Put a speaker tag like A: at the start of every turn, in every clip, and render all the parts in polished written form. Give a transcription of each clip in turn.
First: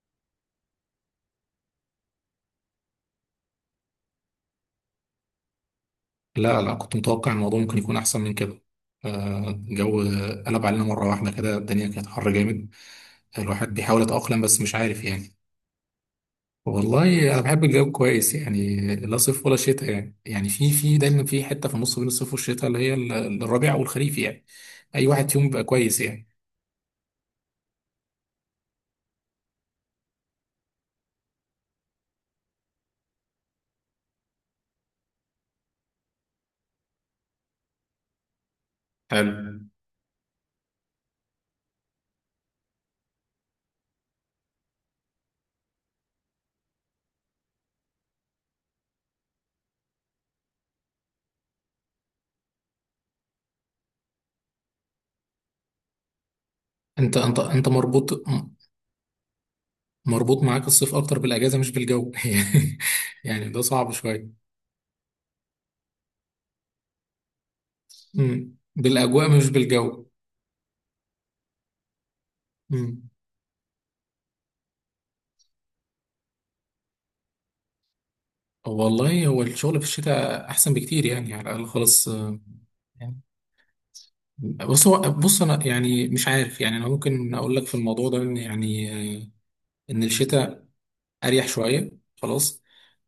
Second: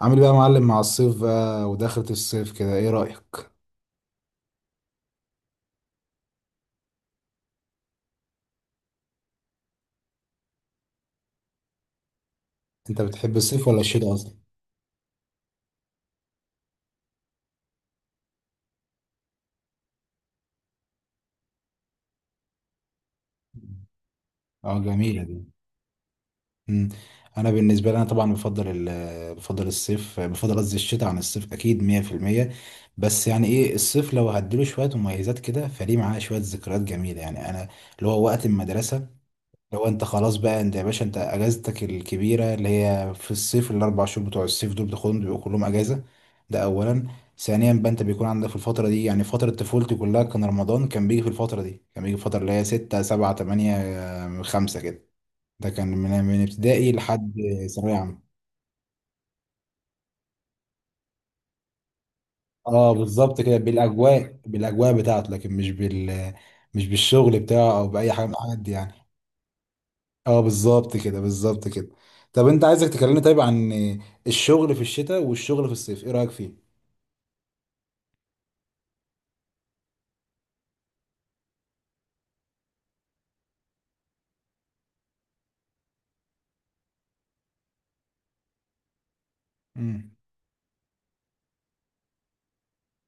A: عامل ايه بقى يا معلم مع الصيف بقى ودخلة الصيف كده، ايه رأيك؟
B: لا لا، كنت متوقع إن الموضوع ممكن يكون أحسن من كده. الجو قلب علينا مرة واحدة كده، الدنيا كانت حر جامد.
A: انت بتحب الصيف
B: الواحد
A: ولا
B: بيحاول
A: الشتاء اصلا؟
B: يتأقلم، بس مش عارف يعني. والله أنا بحب الجو كويس يعني، لا صيف ولا شتاء، يعني في دايما في حتة في النص بين الصيف والشتاء اللي هي الربيع والخريف يعني.
A: اه،
B: أي
A: جميلة
B: واحد فيهم
A: دي.
B: بيبقى كويس يعني.
A: مم. انا بالنسبة لي، انا طبعا بفضل ال بفضل الصيف، قصدي الشتاء عن الصيف اكيد 100%. بس يعني ايه، الصيف لو هديله شوية مميزات كده، فليه معاه شوية ذكريات جميلة، يعني انا اللي هو وقت المدرسة.
B: حلو.
A: لو انت خلاص بقى، انت يا باشا انت اجازتك الكبيره اللي هي في الصيف، الاربع شهور بتوع الصيف دول بتاخدهم بيبقوا كلهم اجازه. ده اولا. ثانيا بقى، انت بيكون عندك في الفتره دي، يعني فتره طفولتي كلها كان رمضان كان بيجي في الفتره دي، كان بيجي في الفتره اللي هي 6 7 8 5 كده. ده كان من ابتدائي لحد
B: أنت
A: ثانويه عامه.
B: مربوط معاك الصيف أكتر بالأجازة مش بالجو.
A: اه بالظبط
B: يعني
A: كده،
B: ده صعب شوية.
A: بالاجواء بالاجواء بتاعته، لكن مش بالشغل بتاعه او باي حاجه من الحاجات دي يعني.
B: بالأجواء مش بالجو.
A: اه بالظبط كده بالظبط كده. طب انت عايزك
B: أمم.
A: تكلمني طيب عن الشغل في الشتاء والشغل في الصيف، ايه رأيك فيه؟
B: والله هو الشغل في الشتاء احسن بكتير يعني، على الاقل خالص. يعني بص. هو بص انا يعني مش عارف يعني، انا ممكن اقول لك في الموضوع ده ان يعني، ان
A: امم.
B: الشتاء اريح شويه، خلاص.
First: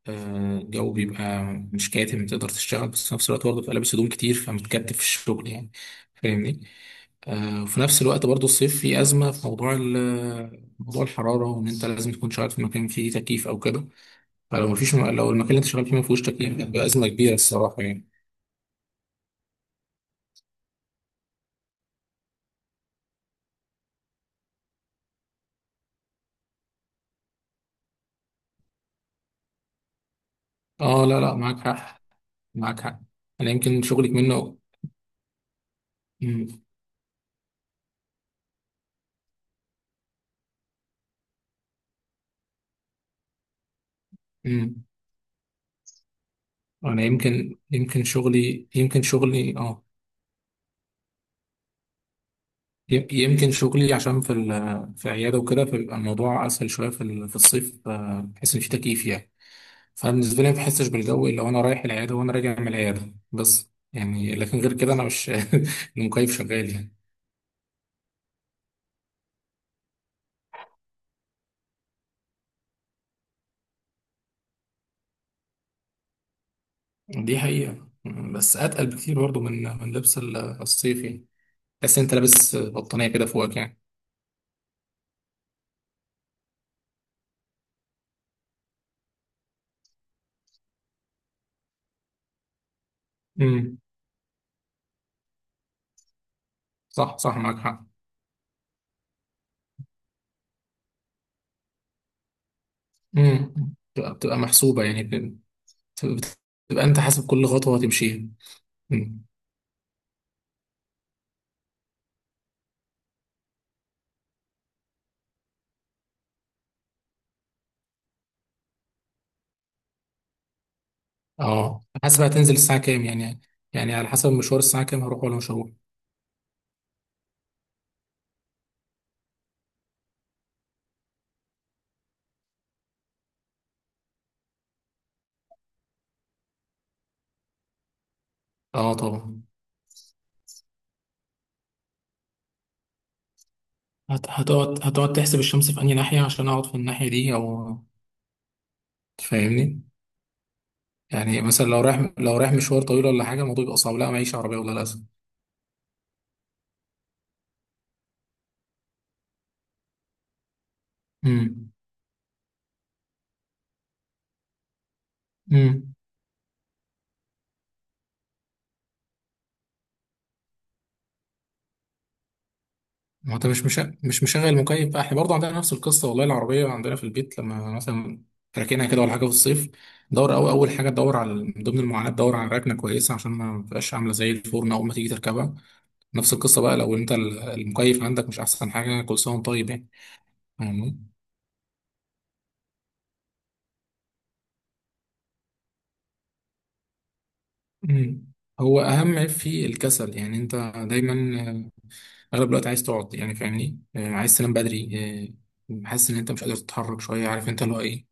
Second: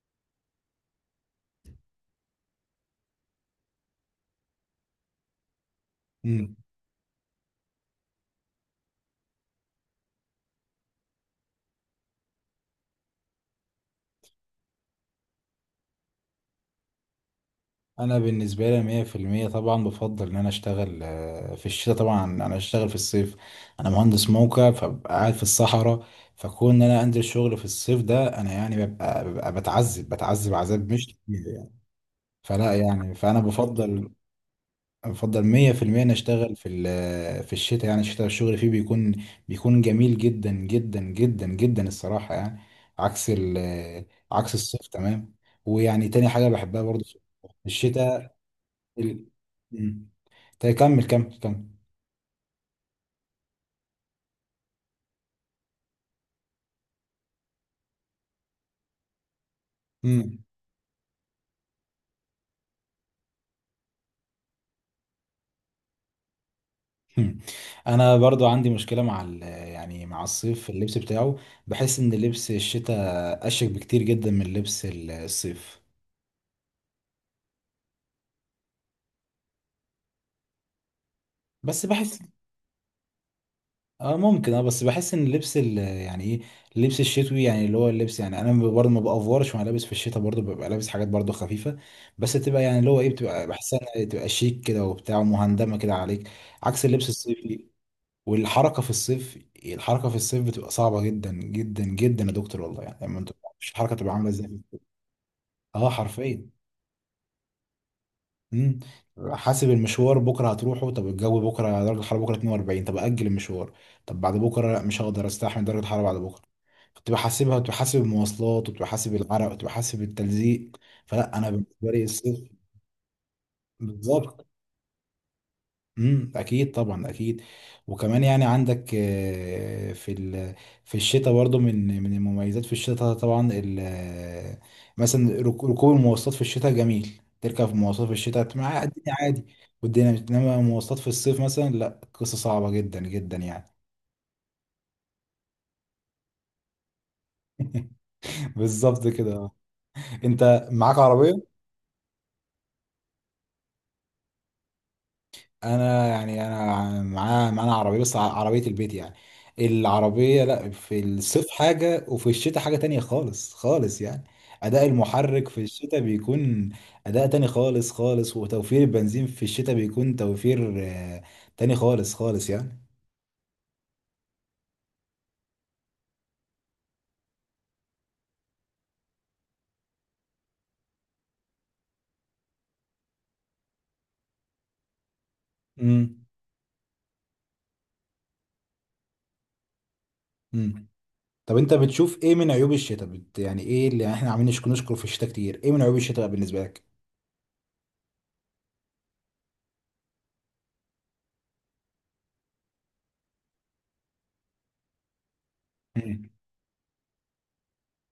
B: الجو بيبقى مش كاتم، تقدر تشتغل، بس في نفس الوقت برضه بتبقى لابس هدوم كتير فمتكتف في الشغل يعني.
A: امم.
B: فاهمني؟ وفي نفس الوقت برضه الصيف فيه ازمه في موضوع موضوع الحراره، وان انت لازم تكون شغال في مكان فيه تكييف او كده. فلو مفيش، لو المكان اللي انت شغال فيه ما فيهوش تكييف، بتبقى ازمه كبيره الصراحه يعني.
A: انا بالنسبه لي 100% طبعا بفضل ان انا اشتغل في الشتاء، طبعا انا اشتغل في الصيف، انا مهندس موقع فببقى قاعد في الصحراء. فكون ان انا انزل شغل في الصيف ده، انا يعني ببقى بتعذب عذاب
B: اه
A: مش
B: لا لا،
A: طبيعي
B: معاك
A: يعني.
B: حق.
A: فلا
B: معاك حق.
A: يعني، فانا
B: انا يمكن
A: بفضل
B: شغلك منه.
A: افضل 100% انا اشتغل
B: امم.
A: في الشتاء. يعني الشتاء الشغل فيه بيكون بيكون جميل جدا جدا جدا جدا الصراحه يعني. عكس ال- عكس
B: امم.
A: الصيف تمام. ويعني تاني حاجه بحبها
B: انا
A: برضه في
B: يمكن
A: الشتاء
B: شغلي
A: ال...
B: اه.
A: مم. طيب كمل كمل كمل.
B: يمكن شغلي عشان في في عياده وكده، فبيبقى الموضوع اسهل شويه في في الصيف، بحيث ان في تكييف يعني. فبالنسبه
A: مم.
B: لي ما بحسش بالجو الا وانا رايح العياده وانا راجع من العياده بس يعني، لكن غير كده انا مش المكيف شغال يعني.
A: مم. انا برضو عندي مشكله مع يعني مع الصيف في اللبس بتاعه. بحس ان لبس الشتاء اشيك بكتير جدا من لبس الصيف.
B: دي حقيقه. بس اتقل بكتير برضو من لبس الصيف يعني.
A: بس
B: بس انت
A: بحس
B: لابس بطانيه كده فوقك يعني.
A: اه ممكن، اه بس بحس ان اللبس يعني ايه، اللبس الشتوي، يعني اللي هو اللبس، يعني انا برضه ما بافورش وانا لابس في الشتاء، برضه ببقى لابس حاجات برضه خفيفه، بس تبقى يعني اللي هو ايه، بتبقى بحسها
B: امم.
A: انها تبقى شيك كده وبتاع ومهندمه كده عليك، عكس اللبس
B: صح صح، معاك
A: الصيفي.
B: حق.
A: والحركه في الصيف، الحركه في الصيف بتبقى صعبه جدا جدا جدا يا دكتور والله، يعني لما انت،
B: امم.
A: مش الحركه تبقى عامله
B: بتبقى
A: ازاي،
B: محسوبة يعني
A: اه
B: بت-
A: حرفيا.
B: بتبقى انت حاسب كل خطوة هتمشيها.
A: مم.
B: امم.
A: حاسب المشوار بكره هتروحه، طب الجو بكره درجه الحراره بكره 42، طب اجل المشوار. طب بعد بكره لا مش هقدر استحمل درجه الحراره بعد بكره. كنت بحاسبها وكنت بحاسب المواصلات وكنت بحاسب العرق وكنت بحاسب التلزيق. فلا، انا
B: اه
A: بالنسبه لي
B: حاسب،
A: الصيف،
B: هتنزل الساعة كام يعني، يعني على حسب
A: بالظبط.
B: مشوار الساعة كام هروح ولا مش هروح.
A: اكيد طبعا اكيد. وكمان يعني عندك في الشتاء برضو من المميزات في الشتاء طبعا، مثلا ركوب المواصلات في الشتاء جميل، تركب في مواصلات في الشتاء مع
B: اه
A: الدنيا
B: طبعا.
A: عادي. والدنيا بتنما مواصلات في الصيف مثلا لا، قصة صعبة جدا جدا يعني.
B: هتقعد تحسب الشمس في أنهي ناحية عشان اقعد في الناحية دي او.
A: بالظبط كده أه.
B: فاهمني؟
A: انت معاك
B: يعني
A: عربية؟
B: مثلا لو رايح مشوار طويل ولا حاجة، الموضوع بيبقى صعب. لا معيش عربية والله للأسف.
A: انا يعني انا معانا عربيه بس عربيه البيت يعني. العربيه لا، في الصيف حاجه وفي الشتاء حاجه تانية خالص خالص يعني. اداء المحرك في
B: امم.
A: الشتاء بيكون اداء تاني خالص خالص، وتوفير البنزين في الشتاء بيكون توفير تاني خالص خالص يعني.
B: ما هو انت مش مشغل مكيف بقى، احنا برضه عندنا نفس القصه. والله العربيه عندنا في البيت لما مثلا راكنها كده ولا حاجه في الصيف، دور، أو اول حاجه تدور على، من ضمن المعاناه، تدور على ركنه كويسه عشان ما تبقاش عامله زي الفرن اول ما تيجي تركبها.
A: امم.
B: نفس القصه بقى، لو انت المكيف عندك مش احسن حاجه كل سنه وانت طيب يعني.
A: امم.
B: فاهمني؟
A: طب انت بتشوف ايه من عيوب الشتاء، يعني ايه اللي احنا عاملين نشكر في الشتاء كتير، ايه من عيوب الشتاء بالنسبه لك؟
B: مم. هو اهم عيب فيه الكسل، يعني انت دايما، آه، اغلب الوقت عايز تقعد يعني. فاهمني؟ عايز تنام بدري. حاسس ان
A: امم.
B: انت مش قادر تتحرك شويه، عارف انت اللي هو ايه،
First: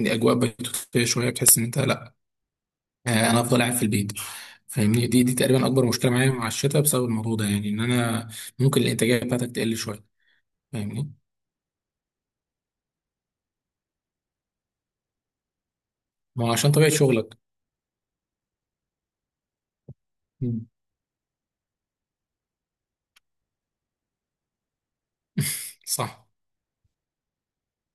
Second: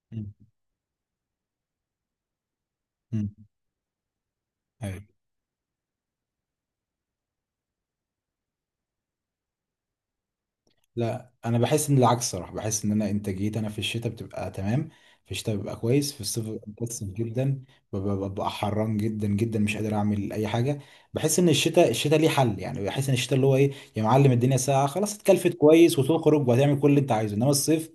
B: الاجواء بتتفق شويه، بتحس ان انت لا،
A: امم.
B: انا افضل قاعد في البيت.
A: أيوة.
B: فاهمني؟ دي تقريبا اكبر مشكله معايا مع الشتاء، بسبب الموضوع ده يعني، ان انا ممكن الانتاجيه بتاعتك تقل شويه. فاهمني؟
A: لا، انا بحس ان العكس صراحه، بحس ان انا انتاجيتي انا في الشتاء بتبقى تمام. في الشتاء ببقى كويس، في الصيف
B: ما هو
A: ببقى
B: عشان طبيعه
A: مكسل
B: شغلك.
A: جدا، ببقى حران جدا جدا مش قادر اعمل اي
B: مم.
A: حاجه. بحس ان الشتاء، الشتاء ليه حل يعني، بحس ان الشتاء اللي هو ايه، يا معلم الدنيا ساقعه خلاص، اتكلفت كويس
B: صح.
A: وتخرج وهتعمل كل اللي انت عايزه، انما الصيف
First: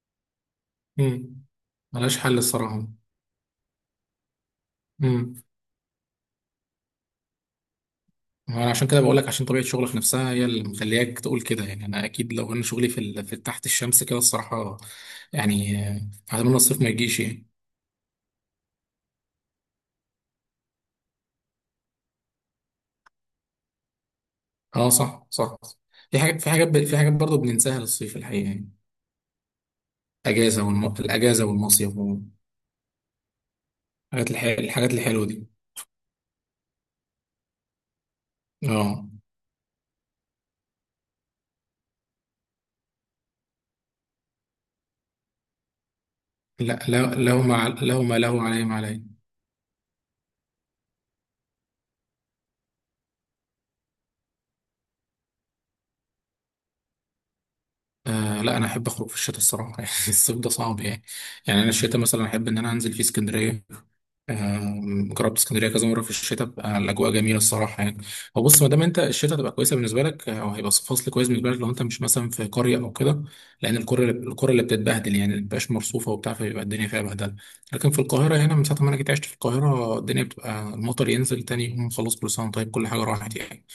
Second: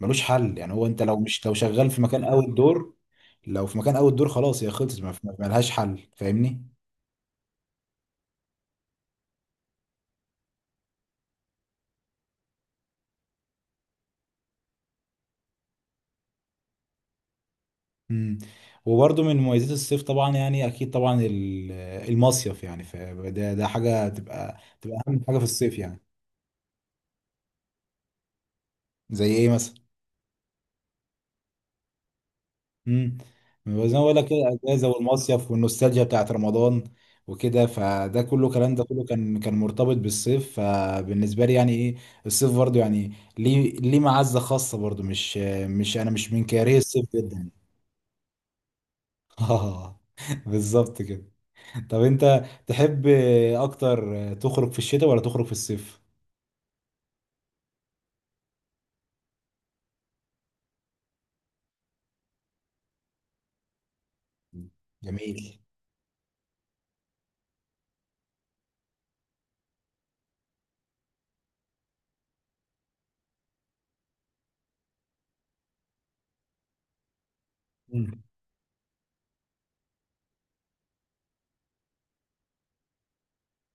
A: ملوش حل يعني. هو انت لو
B: مم.
A: مش لو شغال في
B: ملهاش
A: مكان
B: حل
A: اوت
B: الصراحه.
A: دور، لو في مكان اوت دور خلاص، هي خلصت،
B: امم.
A: ملهاش حل فاهمني.
B: انا عشان كده بقول لك، عشان طبيعه شغلك نفسها هي اللي مخلياك تقول كده يعني. انا اكيد لو انا شغلي في تحت الشمس كده الصراحه، يعني، اتمنى الصيف ما يجيش يعني.
A: مم. وبرضه من مميزات الصيف طبعا، يعني اكيد طبعا المصيف يعني، ده حاجه تبقى
B: اه
A: تبقى اهم
B: صح
A: حاجه في
B: صح.
A: الصيف يعني.
B: في حاجات برضه بننساها للصيف الحقيقه يعني.
A: زي ايه مثلا؟
B: الاجازه والمصيف.
A: امم. زي ما بقول لك كده، الاجازه
B: الحاجات الحلوة دي.
A: والمصيف والنوستالجيا بتاعت رمضان وكده، فده كله كلام ده كله
B: اه.
A: كان كان مرتبط بالصيف، فبالنسبه لي يعني ايه، الصيف برضه يعني ليه معزه خاصه برضه، مش انا مش من كاره
B: لا لا،
A: الصيف جدا.
B: لو ما له عليه ما عليه.
A: اه بالظبط كده. طب انت تحب اكتر تخرج في الشتاء ولا تخرج في الصيف؟
B: آه لا، انا احب اخرج في الشتاء الصراحه. يعني الصيف ده صعب يعني. يعني انا الشتاء مثلا احب ان انا انزل في اسكندريه. جربت
A: جميل.
B: اسكندريه كذا مره في الشتاء بقى، الاجواء جميله الصراحه يعني. هو بص، ما دام انت الشتاء تبقى كويسه بالنسبه لك، او هيبقى فصل كويس بالنسبه لك، لو انت مش مثلا في قريه او كده. لان القرى اللي بتتبهدل يعني، ما بتبقاش مرصوفه وبتاع، فبيبقى الدنيا فيها بهدله. لكن في
A: مم.
B: القاهره هنا من ساعه ما انا جيت عشت في القاهره، الدنيا بتبقى المطر ينزل تاني يوم خلاص كل سنه، طيب كل حاجه راحت يعني.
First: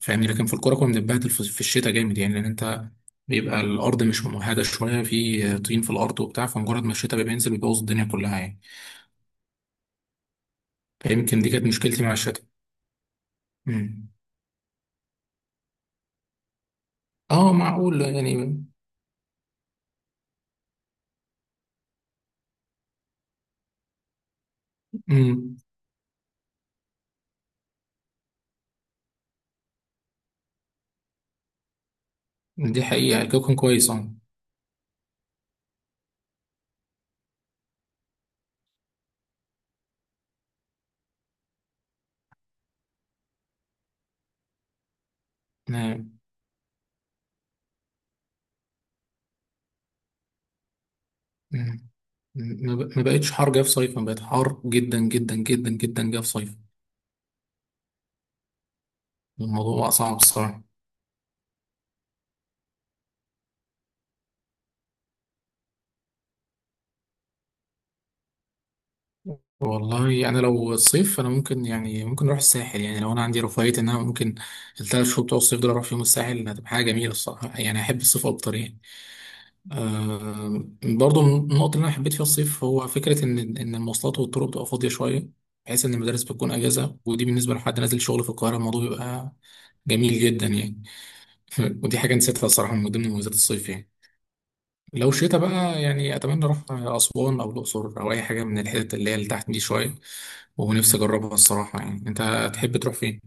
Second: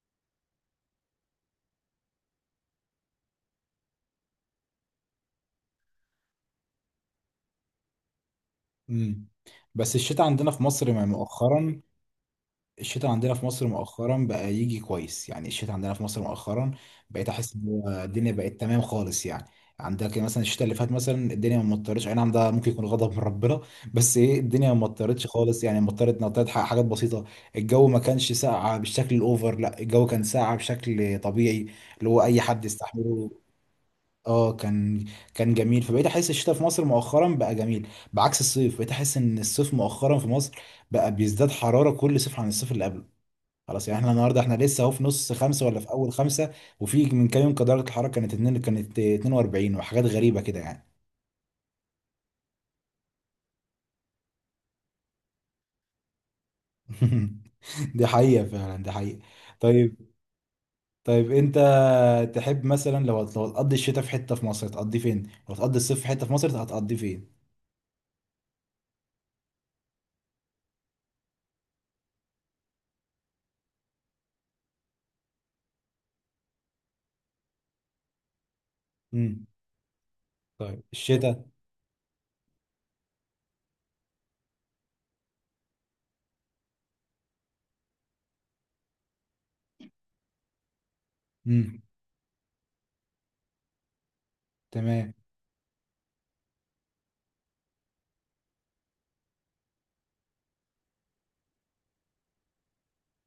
B: فاهمني؟ لكن في القرى كنا بنتبهدل في الشتاء جامد يعني، لان انت بيبقى الارض مش ممهده شويه، في طين في الارض وبتاع، فمجرد ما الشتاء بينزل بيبوظ الدنيا كلها يعني.
A: مم. بس الشتاء عندنا في مصر
B: فيمكن دي كانت
A: مؤخرا،
B: مشكلتي مع الشتاء.
A: الشتاء عندنا في مصر
B: مم.
A: مؤخرا بقى يجي كويس يعني. الشتاء عندنا في مصر مؤخرا بقيت
B: اه
A: احس ان هو
B: معقول
A: الدنيا
B: يعني.
A: بقت تمام خالص يعني. عندك مثلا الشتاء اللي فات مثلا، الدنيا ما مطرتش، اي نعم ده ممكن يكون غضب من ربنا، بس ايه، الدنيا ما مطرتش
B: مم.
A: خالص يعني، مطرت نطرت حاجات بسيطه. الجو ما كانش ساقع بالشكل الاوفر، لا الجو كان ساقع بشكل طبيعي، اللي هو اي حد
B: دي حقيقة،
A: يستحمله.
B: الجو كان كويس اه.
A: اه كان، كان جميل. فبقيت احس الشتاء في مصر مؤخرا بقى جميل، بعكس الصيف بقيت احس ان الصيف مؤخرا في مصر بقى بيزداد حرارة كل صيف عن الصيف اللي قبله. خلاص يعني، احنا النهارده احنا لسه اهو في نص خمسه ولا في اول
B: نعم.
A: خمسه، وفي من كام يوم كان درجه الحراره كانت كانت 42 وحاجات غريبه كده يعني.
B: مم. ما بقتش حر جه في صيف، ما بقت حر جدا جدا جدا جدا جه في صيف.
A: دي حقيقه فعلا، دي حقيقه.
B: الموضوع بقى
A: طيب.
B: صعب الصراحة.
A: طيب انت تحب مثلا لو لو هتقضي الشتاء في حته في مصر هتقضي فين؟ لو هتقضي الصيف في حته في مصر هتقضي فين؟
B: والله يعني لو الصيف، انا ممكن يعني ممكن اروح الساحل يعني، لو انا عندي رفاهية ان انا ممكن الـ3 شهور بتوع الصيف دول اروح فيهم الساحل، هتبقى حاجة جميلة الصراحة يعني. احب الصيف اكتر يعني.
A: امم.
B: آه
A: طيب
B: برضو
A: الشتاء.
B: النقطة اللي أنا حبيت فيها الصيف هو فكرة إن المواصلات والطرق بتبقى فاضية شوية، بحيث إن المدارس بتكون أجازة، ودي بالنسبة لحد نازل شغل في القاهرة الموضوع بيبقى جميل جدا يعني.
A: امم.
B: ودي حاجة نسيتها الصراحة من ضمن مميزات الصيف يعني. لو
A: تمام.
B: شتا بقى يعني، أتمنى أروح أسوان أو الأقصر أو أي حاجة من الحتت اللي هي اللي تحت دي شوية. ونفسي أجربها الصراحة يعني. أنت تحب تروح فين؟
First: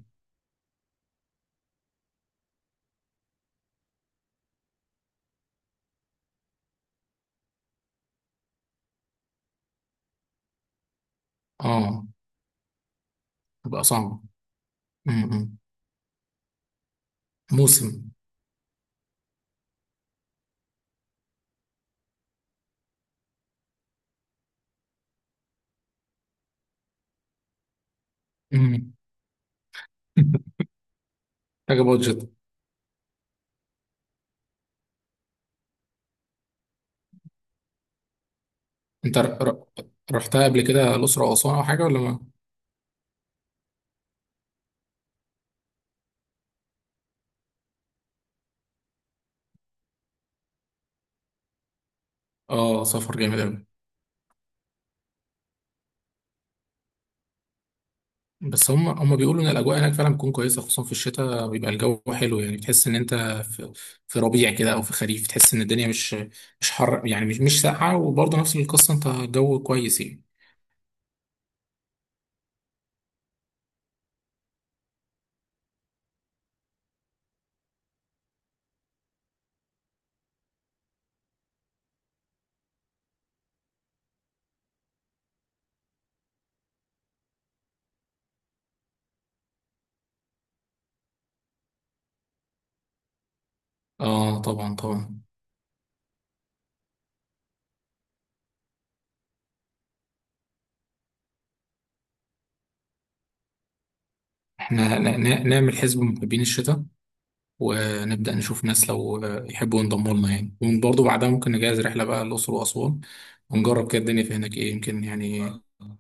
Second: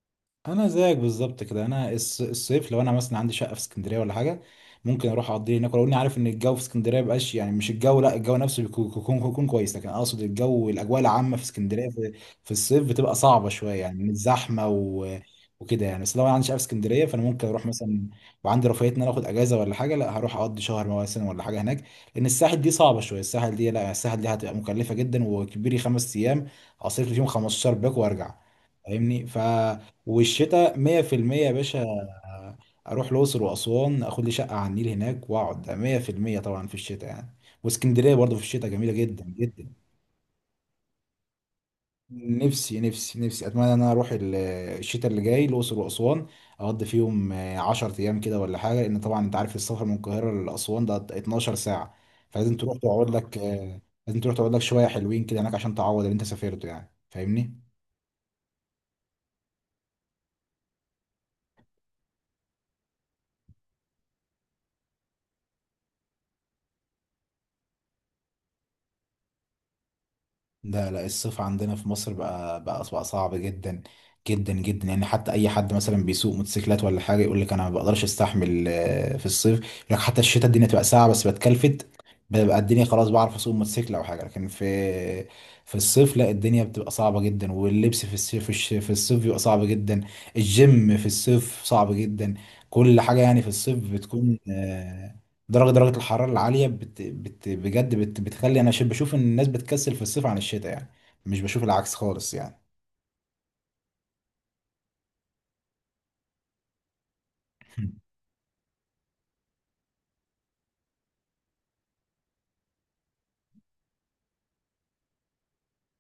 A: انا زيك بالظبط كده، انا الصيف لو انا مثلا عندي شقه في اسكندريه ولا حاجه، ممكن اروح اقضيه هناك، ولو اني عارف ان الجو في اسكندريه مبقاش، يعني مش الجو، لا الجو نفسه بيكون بيكون بيكون كويس، لكن اقصد الجو الاجواء العامه في اسكندريه
B: آه.
A: في, في الصيف بتبقى صعبه شويه
B: تبقى
A: يعني من
B: صعبة.
A: الزحمه و...
B: م.
A: وكده يعني. بس لو انا عندي شقه في اسكندريه، فانا ممكن اروح مثلا،
B: موسم.
A: وعندي رفاهيه ان انا اخد اجازه ولا حاجه، لا هروح اقضي شهر مثلا ولا حاجه هناك. لان الساحل دي صعبه شويه، الساحل دي لا، الساحل دي هتبقى مكلفه جدا، وكبيري خمس ايام اصرف لي فيهم 15 باك وارجع
B: م.
A: فاهمني. والشتاء 100% يا
B: حاجة
A: باشا،
B: بادجت.
A: اروح الاقصر واسوان اخد لي شقه على النيل هناك واقعد 100% طبعا في الشتاء يعني. واسكندريه برضه في الشتاء جميله
B: انت
A: جدا جدا.
B: رحتها قبل كده، الاقصر او اسوان او حاجه ولا ما؟
A: نفسي اتمنى ان انا اروح الشتاء اللي جاي الاقصر واسوان، اقضي فيهم 10 ايام كده ولا حاجه، لان طبعا انت عارف السفر من القاهره لاسوان ده 12 ساعه. فلازم تروح
B: اه
A: تقعد
B: سفر
A: لك
B: جامد قوي.
A: لازم تروح تقعد لك شويه حلوين كده هناك عشان تعوض اللي انت سافرته يعني فاهمني.
B: بس هم بيقولوا ان الاجواء هناك فعلا بتكون كويسه، خصوصا في الشتاء بيبقى الجو حلو يعني، بتحس ان انت في, في ربيع كده او في خريف، تحس ان الدنيا مش حر يعني، مش ساقعه، وبرضه نفس القصه انت الجو كويس يعني.
A: لا لا الصيف عندنا في مصر بقى بقى صعب جدا جدا جدا يعني. حتى اي حد مثلا بيسوق موتوسيكلات ولا حاجه يقول لك انا ما بقدرش استحمل في الصيف، يقول لك حتى الشتاء الدنيا تبقى ساقعه بس بتكلفت، ببقى الدنيا خلاص بعرف اسوق موتوسيكل او حاجه، لكن في في الصيف لا، الدنيا بتبقى صعبه جدا. واللبس في الصيف في الصيف بيبقى صعب جدا. الجيم في الصيف صعب جدا. كل حاجه يعني في الصيف بتكون
B: اه طبعا طبعا.
A: درجة الحرارة العالية بت بت بجد بتخلي أنا بشوف إن الناس بتكسل في الصيف عن الشتاء يعني، مش بشوف العكس خالص يعني.
B: احنا نعمل حزب محبين الشتاء، ونبدا نشوف ناس لو يحبوا ينضموا لنا يعني. وبرضه بعدها ممكن نجهز رحله بقى الاقصر واسوان، ونجرب كده الدنيا في هناك ايه يمكن يعني.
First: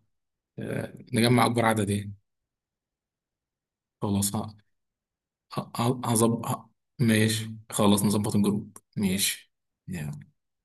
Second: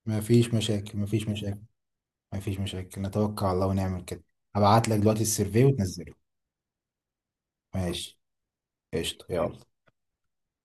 A: مفيش مشاكل مفيش
B: نجمع
A: مشاكل.
B: أكبر عدد إيه.
A: مفيش مشاكل نتوكل على الله ونعمل كده.
B: خلاص.
A: هبعت لك دلوقتي السيرفي وتنزله.
B: هظبط. ماشي. خلاص
A: ماشي.
B: نظبط الجروب.
A: قشطة
B: ماشي.
A: يلا.